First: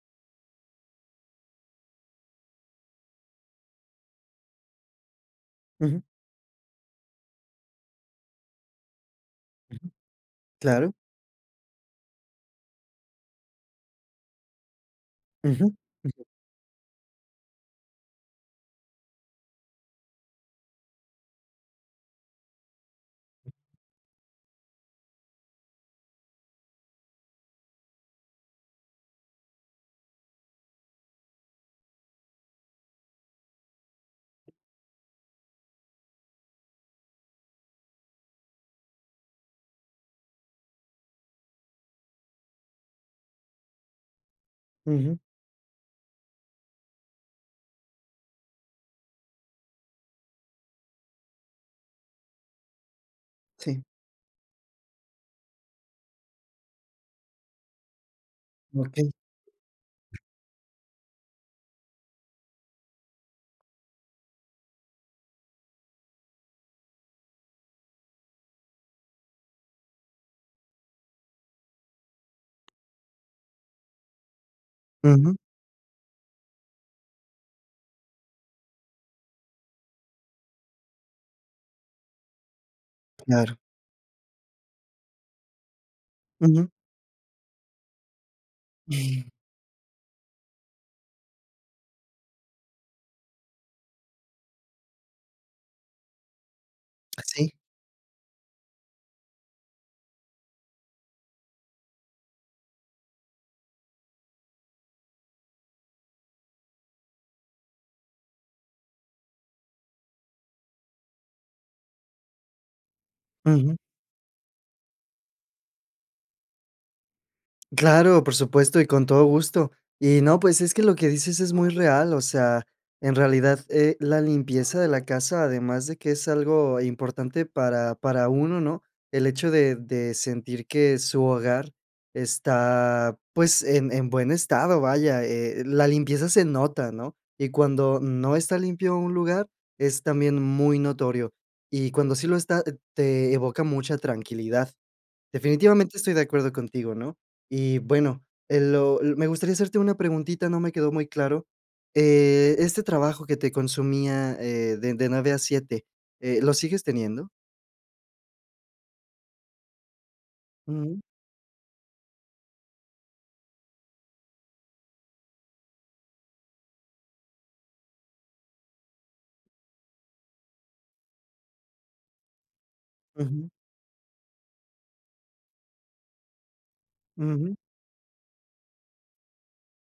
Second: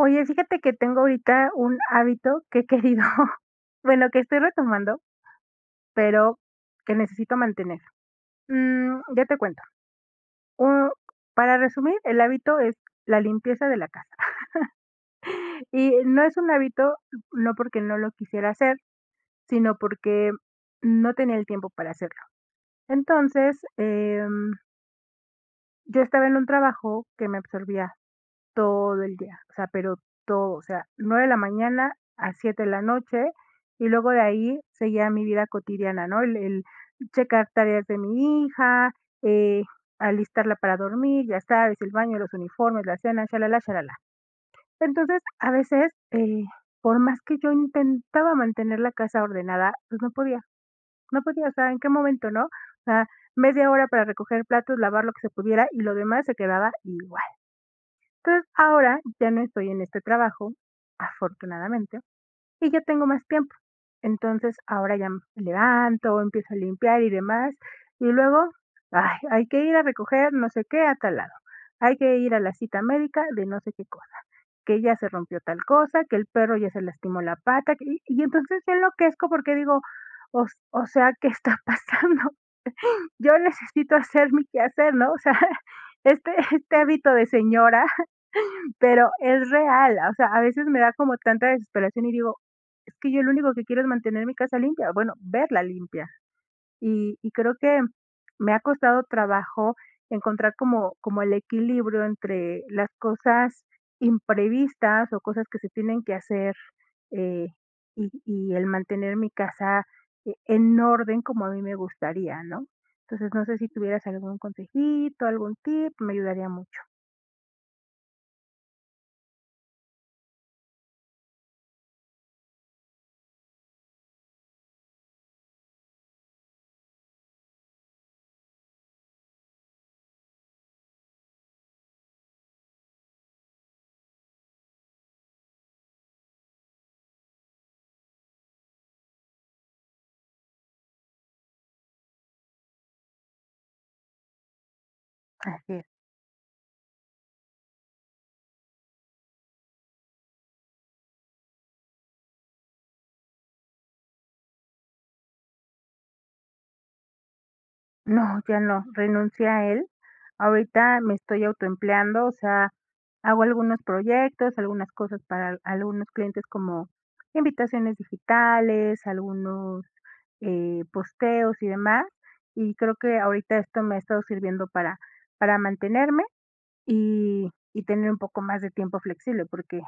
Oye, fíjate que tengo ahorita un hábito que he querido bueno, que estoy retomando, Ujú. pero que necesito mantener. Mm, ya te cuento. Ujú. Oh, Claro. para resumir, el hábito es la limpieza de la casa. Ujú, Y ujú. no es un hábito, no porque no lo quisiera hacer, sino porque no tenía el tiempo para hacerlo. Entonces, em yo estaba en un trabajo que me absorbía todo el día. O sea, pero todo. O sea, 9 de la mañana a 7 de la noche, y luego de ahí seguía mi vida cotidiana, ¿no? El el checar tareas de mi hija, eh, alistarla para dormir, ya sabes, el baño, los uniformes, la cena, chalalá, chalalá. Ujú. Entonces, a veces, eh, por más que yo intentaba mantener la casa ordenada, pues, no podía. No podía, o sea, en qué momento, ¿no? O sea, media Sí. hora para recoger platos, lavar lo que se pudiera, y lo demás se quedaba igual. Entonces, ahora Okey. ya no estoy en este trabajo, afortunadamente, y ya tengo más tiempo. Entonces, ahora ya me levanto, empiezo a limpiar y demás, y luego, ay, hay que ir a recoger no sé qué a tal lado. Hay que ir a la cita médica de no sé qué cosa, que ya se Ujú. rompió tal cosa, que el perro ya se lastimó la pata, que, y entonces se enloquezco porque digo: "O s o sea, ¿qué está pasando?". Yo Claro. necesito hacer mi quehacer, ¿no? O sea, este Ujú. este hábito de señora, pero Mm. es real, o sea, a veces me da como tanta desesperación, y digo: "Es que yo lo único que quiero es mantener mi casa limpia, bueno, verla limpia". Y Ah, y sí. creo que me ha costado trabajo encontrar como como el equilibrio entre las cosas imprevistas o cosas que se tienen que hacer, eh, y y el mantener mi casa e en orden como a mí me gustaría, ¿no? Entonces, no sé, si Ujú. tuvieras algún consejito, algún tip, me ayudaría mucho. Claro, por supuesto, y con todo gusto. Y no, pues, es que lo que dices, es muy real. O sea, en realidad, eh, la limpieza de la casa, además de que es algo importante para para uno, ¿no? El hecho de de sentir que su hogar está, pues, en en buen estado, vaya, eh, la limpieza se nota, ¿no? Y cuando no está limpio un lugar, es también, muy notorio. Y cuando sí lo está, eh, te evoca mucha tranquilidad. Así es. Definitivamente, estoy de acuerdo contigo, ¿no? Y bueno, eh, lo l Me gustaría hacerte una preguntita, no me quedó muy claro. Eh, este trabajo que te consumía, eh, de de 9 a 7, eh, ¿lo sigues teniendo? No, ya no, renuncié a él. Ahorita, Ujú. me estoy auto empleando, o sea, hago algunos proyectos, algunas cosas para al algunos clientes, como invitaciones digitales, algunos, eh, posteos, y demás. Y creo, que Ujú. ahorita, esto me ha estado sirviendo para para mantenerme, y Ujú. y tener un poco más de tiempo flexible, porque,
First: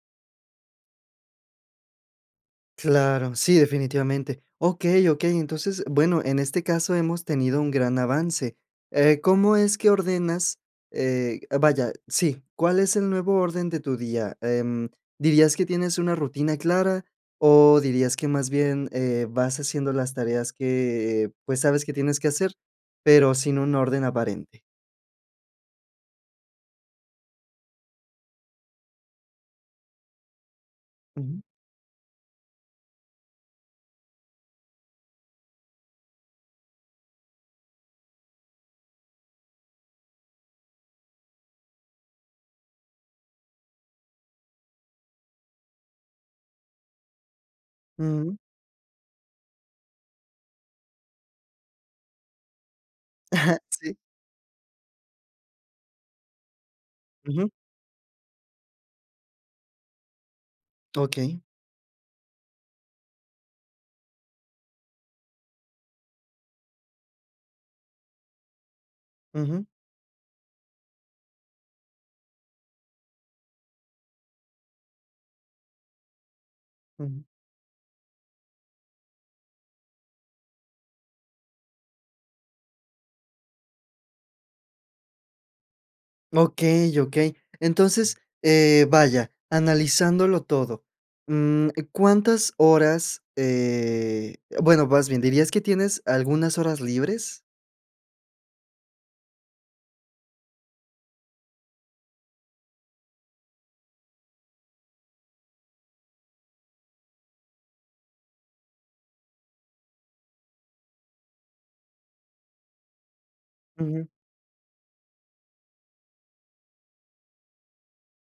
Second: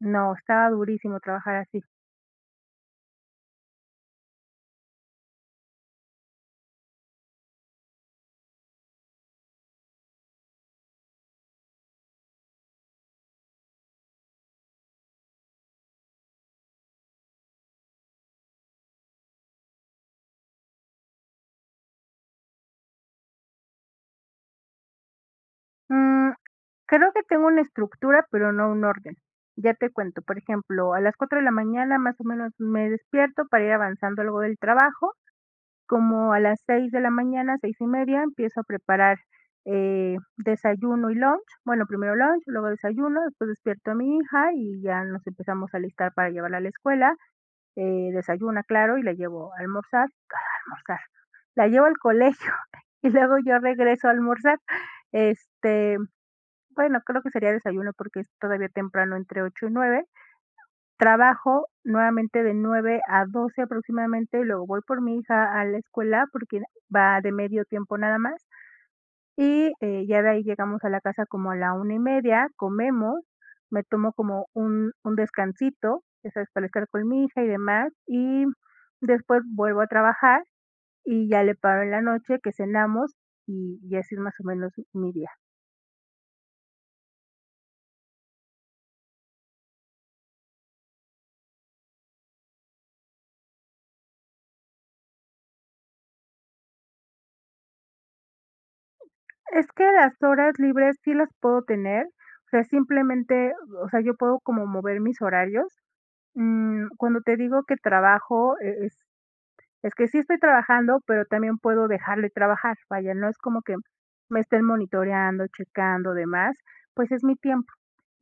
no. Estaba durísimo, trabajar así. Claro, sí, definitivamente. Okey, okey, entonces, bueno, en este caso hemos tenido un gran avance. Eh, ¿cómo es que ordenas? Eh, vaya. Sí. ¿Cuál es el nuevo orden de tu día? Em, ¿dirías que tienes una rutina clara? O, dirías que más bien, eh, vas haciendo las tareas que pues, sabes que tienes que hacer, pero sin un orden aparente. Mm, creo que tengo una estructura, pero no un orden. Ya te cuento, por ejemplo, a las 4 Ujú. de la mañana, más o menos, me despierto, para ir avanzando algo del trabajo. Como a las 6 de la mañana, 6:30, empiezo a preparar, eh, desayuno y lunch. Bueno, primero lunch, luego desayuno. Después, despierto a mi hija, y ya nos empezamos a alistar, para llevarla a la escuela. Eh, Ujú. desayuna, claro, y la llevo a almorzar ¿Cuál a almorzar?, la llevo al colegio. Y luego, yo Sí. regreso a almorzar. Este, bueno, creo que Ujú. sería desayuno, porque es todavía temprano, entre 8 y 9. Okey. Trabajo nuevamente, de 9 a 12 aproximadamente. Luego, voy por mi hija, a la escuela, porque va de medio tiempo, nada más. Ujú. Y, eh, ya de ahí, llegamos a la casa, como a la 1:30. Comemos, me tomo como un un descansito, eso es para estar con Ujú. mi hija, y demás. Y, después, vuelvo a trabajar, y ya le paro en la noche, que cenamos. Y, y así, es, más o menos, mi día. Okey, okey. Entonces, eh, vaya, analizándolo todo, mm, ¿cuántas horas? Eh, bueno, vas bien, ¿dirías que tienes algunas horas libres? Es que las horas libres sí las puedo tener, o sea, simplemente, o sea, yo puedo como mover mis horarios, mm, cuando te digo que trabajo eh, es que sí estoy trabajando, pero también puedo dejar de trabajar, vaya no es como que Ujú. me estén monitoreando, checando, demás, pues, es mi tiempo.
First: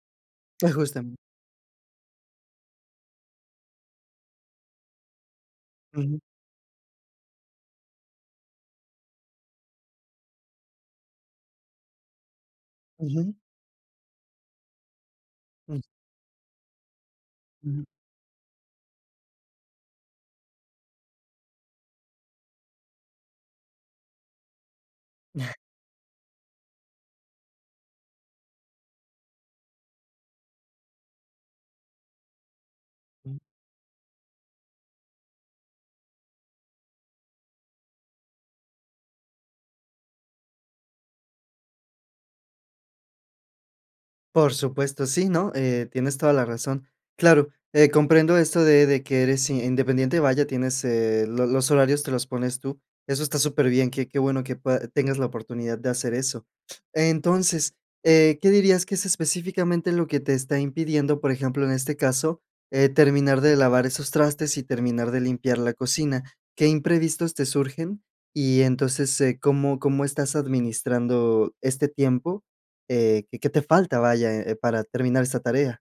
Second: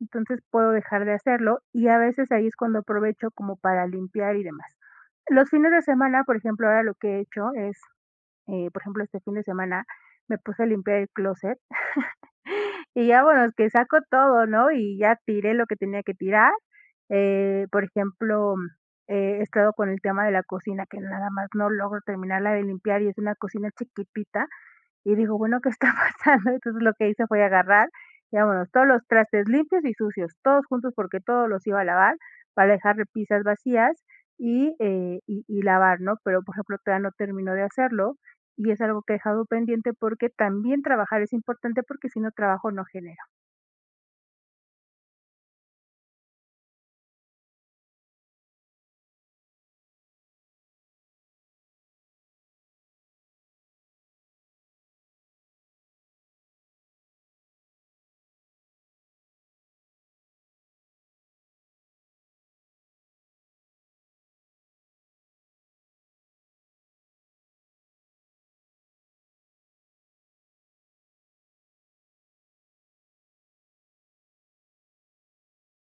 Entonces, puedo dejar de Ajustan. hacerlo, y a veces ahí es cuando aprovecho como para limpiar y demás. Los fines de Ujú. semana, por ejemplo, ahora lo que he hecho es, eh, por ejemplo, este fin de semana me puse a limpiar el clóset. Y ya Ujú. bueno, que saco todo, ¿no? Y ya tiré lo que Mm. tenía que tirar, eh, por Ujú. ejemplo, he estado con el tema de la cocina, que nada más no logro terminarla de limpiar y es una cocina chiquitita, y digo: Ya. "Bueno ¿qué está pasando?". Entonces, lo que hice fue agarrar, digamos todos los trastes limpios y sucios, todos juntos, porque todos los iba a lavar para dejar Mm. repisas vacías, y, eh, y y lavar, ¿no? Pero, por ejemplo, todavía no terminó de hacerlo y es algo que he dejado pendiente, porque también trabajar es importante porque si no trabajo, no genero. Por supuesto, sí, ¿no?, eh, tienes toda la razón. Claro, eh, comprendo esto de de que eres independiente, vaya, tienes, eh, lo los horarios te los pones tú. Eso está superbién, qué qué bueno que pued tengas la oportunidad, de hacer eso. Entonces, eh, ¿qué dirías que es específicamente, lo que te está impidiendo, por ejemplo, en este caso, eh, terminar de lavar esos trastes, y terminar de limpiar la cocina? ¿Qué imprevistos te surgen? Y entonces, eh, ¿cómo cómo estás administrando este tiempo? Eh, qué ¿qué te falta?, vaya, eh, para terminar esta tarea.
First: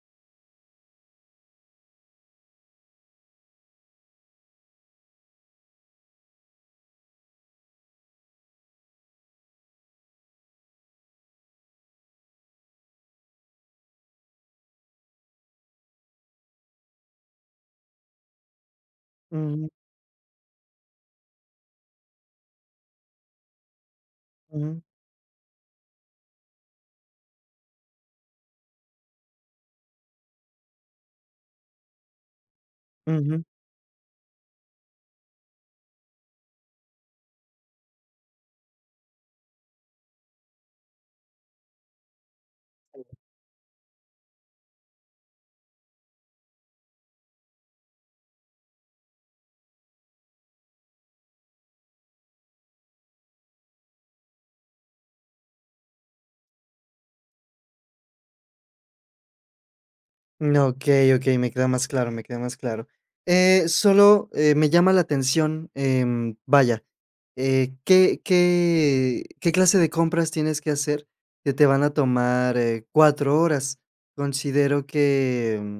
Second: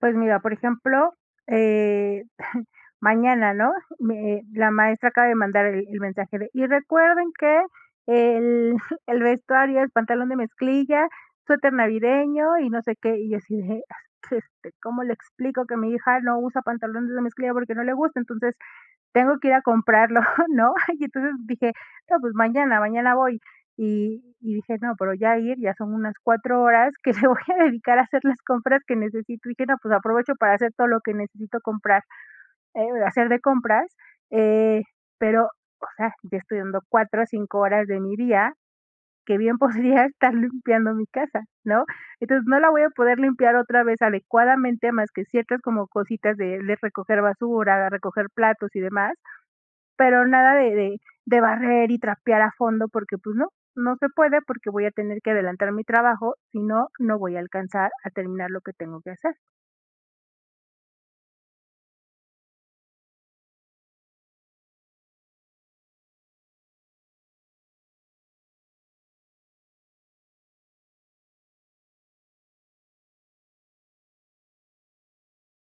Pues mira, por ejemplo, eh, mañana, ¿no? Me la maestra acaba de mandar el el mensaje, de: "Y recuerden que el el vestuario, es pantalón de mezclilla, suéter navideño, y no sé qué". Y, yo, así de: "Ah, es que este, ¿cómo le explico? Que mi hija, no usa pantalones de mezclilla, porque no le gusta". Entonces, tengo que ir a Mm. comprarlo, ¿no? Y entonces, dije: "No, pues, mañana mañana voy". Y y dije: Mm. "No, pero ya ir, ya son unas 4 horas, que me voy a dedicar, a hacer las compras que necesito". Dije: "No, pues, aprovecho para hacer todo lo que necesito comprar, eh, hacer de Ujú. compras". Eh, pero, o sea, ya estoy dando 4 a 5 horas de mi día, que bien, podría estar limpiando mi casa, ¿no? Entonces, no la voy a poder limpiar, otra vez, adecuadamente. Más que ciertas, como cositas, de le recoger basura, de recoger platos, y demás. Pero, nada de de de barrer y trapear a fondo, porque, pues, no, no se puede, porque voy a tener que adelantar mi trabajo. Si no, no voy a alcanzar a terminar, lo que tengo que hacer. Mm, okey, okey, me queda más claro, me queda más claro. Eh, solo, eh, me llama la atención, em, vaya, eh, ¿qué qué qué clase de compras tienes que hacer que te van a tomar, eh, 4 horas? Considero que, mm,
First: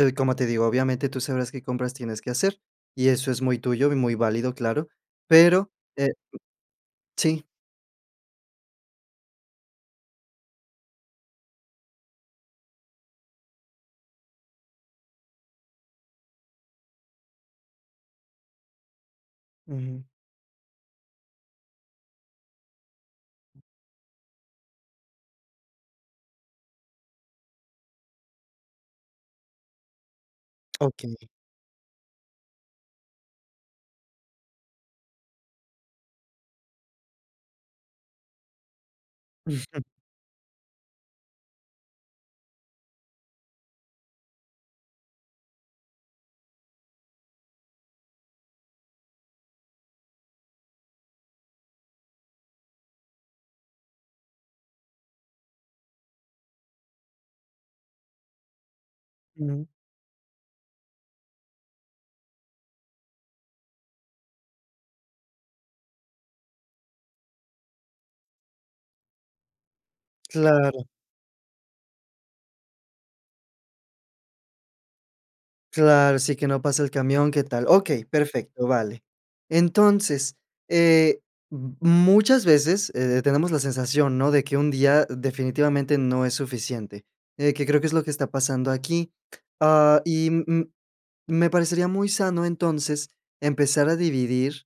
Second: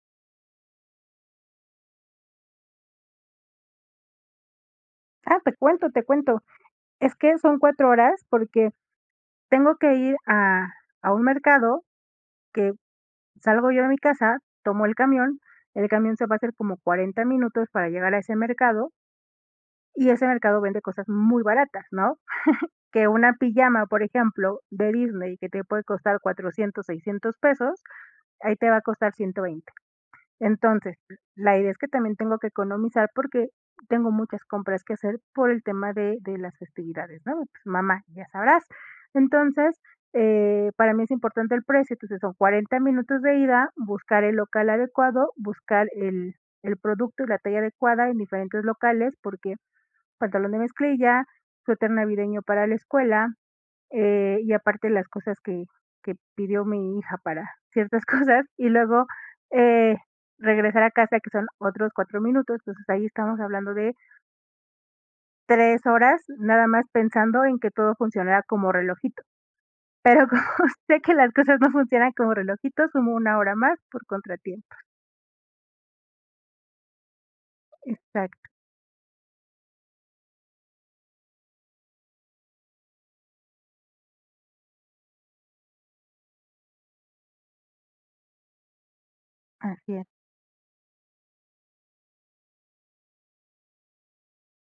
el como te digo, obviamente, tú sabrás qué compras tienes que hacer, y eso es muy tuyo y muy válido, claro, Ah, te pero, cuento, te eh, mm, cuento. Es que sí. son 4 horas, porque tengo que ir a a un mercado, que salgo yo de mi casa, tomo el camión, el camión se va a hacer como 40 minutos para llegar a ese mercado Ujú. y ese mercado vende cosas muy baratas, ¿no? Que una pijama, por ejemplo, de Disney, que te puede costar $400, $600 pesos, ahí te va a costar 120. Entonces, Okey. la idea es que también tengo que economizar, porque tengo muchas compras que hacer por el tema de de las festividades, ¿no? Mamá, ya sabrás, entonces, eh, para mí es importante el precio, entonces son 40 minutos de ida, buscar el local adecuado, buscar el el producto y la talla adecuada en diferentes locales, porque, pantalón de mezclilla, suéter navideño para la escuela, eh, y aparte las cosas que que pidió mi hija para ciertas cosas, y luego, Ujú. eh, regresar a casa, que son otros 4 minutos, entonces ahí estamos hablando de 3 horas, nada más pensando en que todo funcionara como relojito. Pero como Claro. sé que las cosas no funcionan como relojito, sumo una hora más por contratiempos. Claro, sí, que no pasa el camión, qué tal okey, Exacto. perfecto, vale. Entonces, eh, mm, muchas veces, eh, tenemos la sensación, ¿no?, de que un día, definitivamente, no es suficiente, eh, que creo que es lo que está pasando aquí. Así Ah, es. y, mm mm, me parecería muy sano, entonces, empezar a dividir,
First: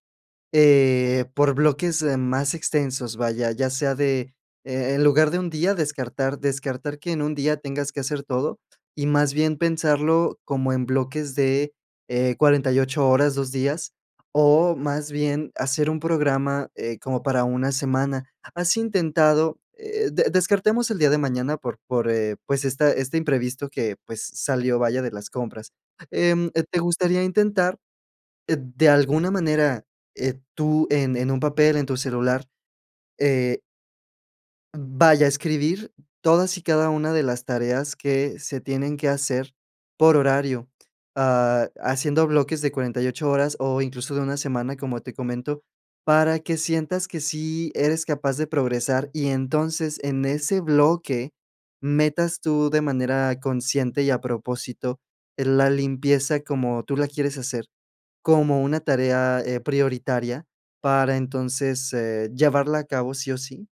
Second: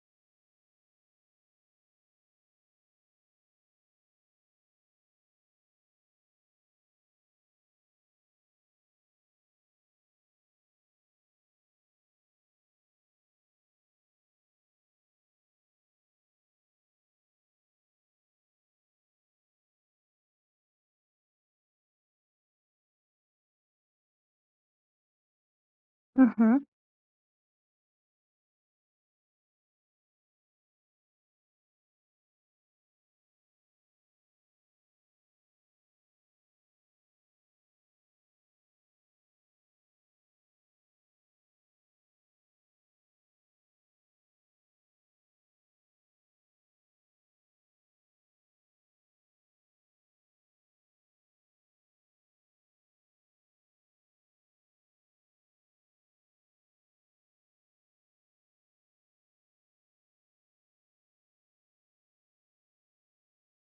eh, por bloques, am, más extensos, vaya, ya sea de, eh eh, en lugar de un día, descartar descartar que en un día tengas que hacer todo, y más bien, pensarlo como en bloques de, eh, 48 horas, 2 días, o más bien, hacer un programa, eh, como para una semana. ¿Has intentado? eh, de descartemos el día de mañana, por por, eh, pues, esta este imprevisto que, pues, salió, vaya, de las compras. Em, eh, Ujú. ¿te gustaría intentar, eh, de alguna manera, eh, tú en en un papel, en tu celular, eh vaya, escribir todas y cada una de las tareas que se tienen que hacer por horario, ah, haciendo bloques de 48 horas o incluso de una semana, como te comento, para que sientas que sí eres capaz de progresar y entonces, en ese bloque, metas tú, de manera consciente y a propósito, eh, la limpieza como tú la quieres hacer, como una tarea, eh, prioritaria, para entonces, eh, llevarla a cabo, ¿sí o sí?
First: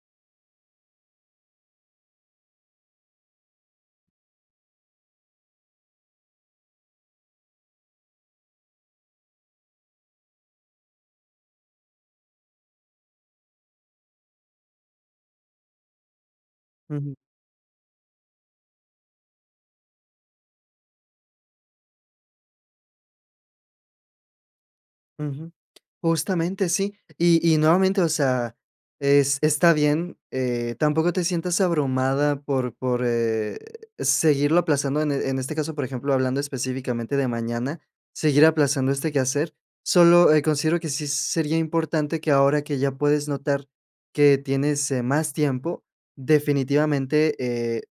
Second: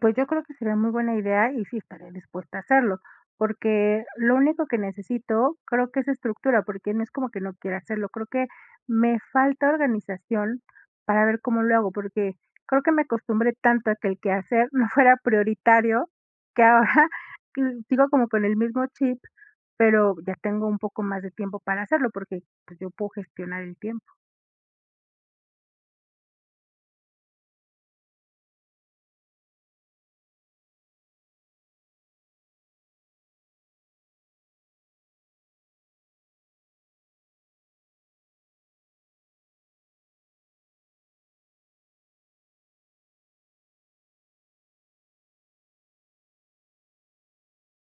Pues yo creo que sería muy buena idea y sí estaré dispuesta a hacerlo, porque lo único que necesito creo que es estructura, porque no es como que no quiera hacerlo, creo que me falta organización para ver cómo lo hago, porque creo que me acostumbré tanto a que el quehacer no fuera prioritario que ahora, Ujú. sigo como con el mismo chip, pero ya tengo un poco más de tiempo para hacerlo porque, pues, yo puedo gestionar el tiempo. Ujú, justamente sí, y y nuevamente, o sea, es está bien, eh, tampoco te sientas abrumada por por, eh, seguirlo aplazando en en este caso, por ejemplo, hablando específicamente de mañana, seguir aplazando este quehacer. Solo, eh, considero que sí sería importante que ahora que ya puedes notar que tienes, eh, más tiempo, definitivamente, eh,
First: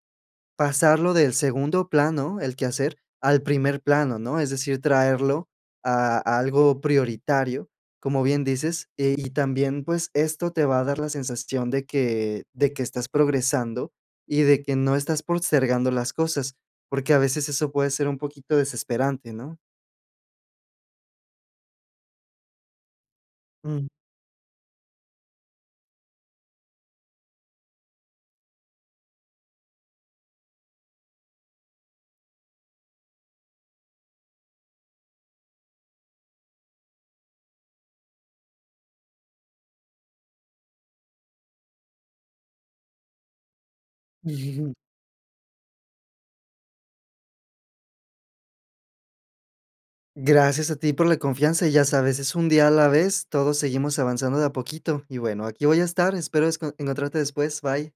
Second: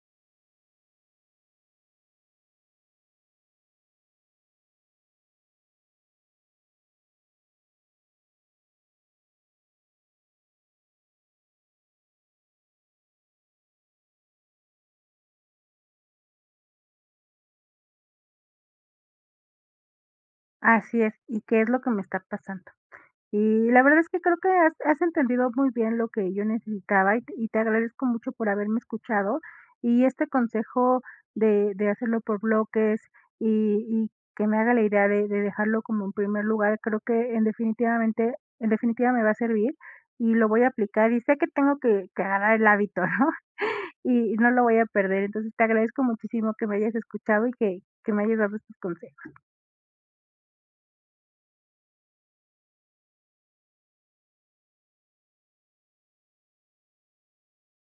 pasarlo del segundo plano, el quehacer, al primer plano, ¿no? Es decir, traerlo a a algo prioritario, como bien dices. Y y también, pues, esto te va a dar la sensación de que de que estás progresando y de que no estás postergando las cosas, porque a veces eso puede ser un poquito desesperante, ¿no? Así es, y qué es lo que me está pasando. Y la Mm. verdad es que creo que has has entendido muy bien lo que yo necesitaba y y te agradezco mucho por haberme escuchado, y este consejo de de hacerlo por bloques y y que me haga la idea de de dejarlo como, en primer lugar, creo que en definitivamente en definitiva, me va a servir y lo voy a aplicar, y sé que tengo que que agarrar el hábito, ¿no? Y no lo voy a perder, entonces te agradezco muchísimo que me hayas escuchado y que que me hayas dado estos consejos. Gracias a ti por la confianza y ya sabes, es un día a la vez, todos seguimos avanzando de a poquito. Y bueno, aquí voy a estar, espero es encontrarte después, bye.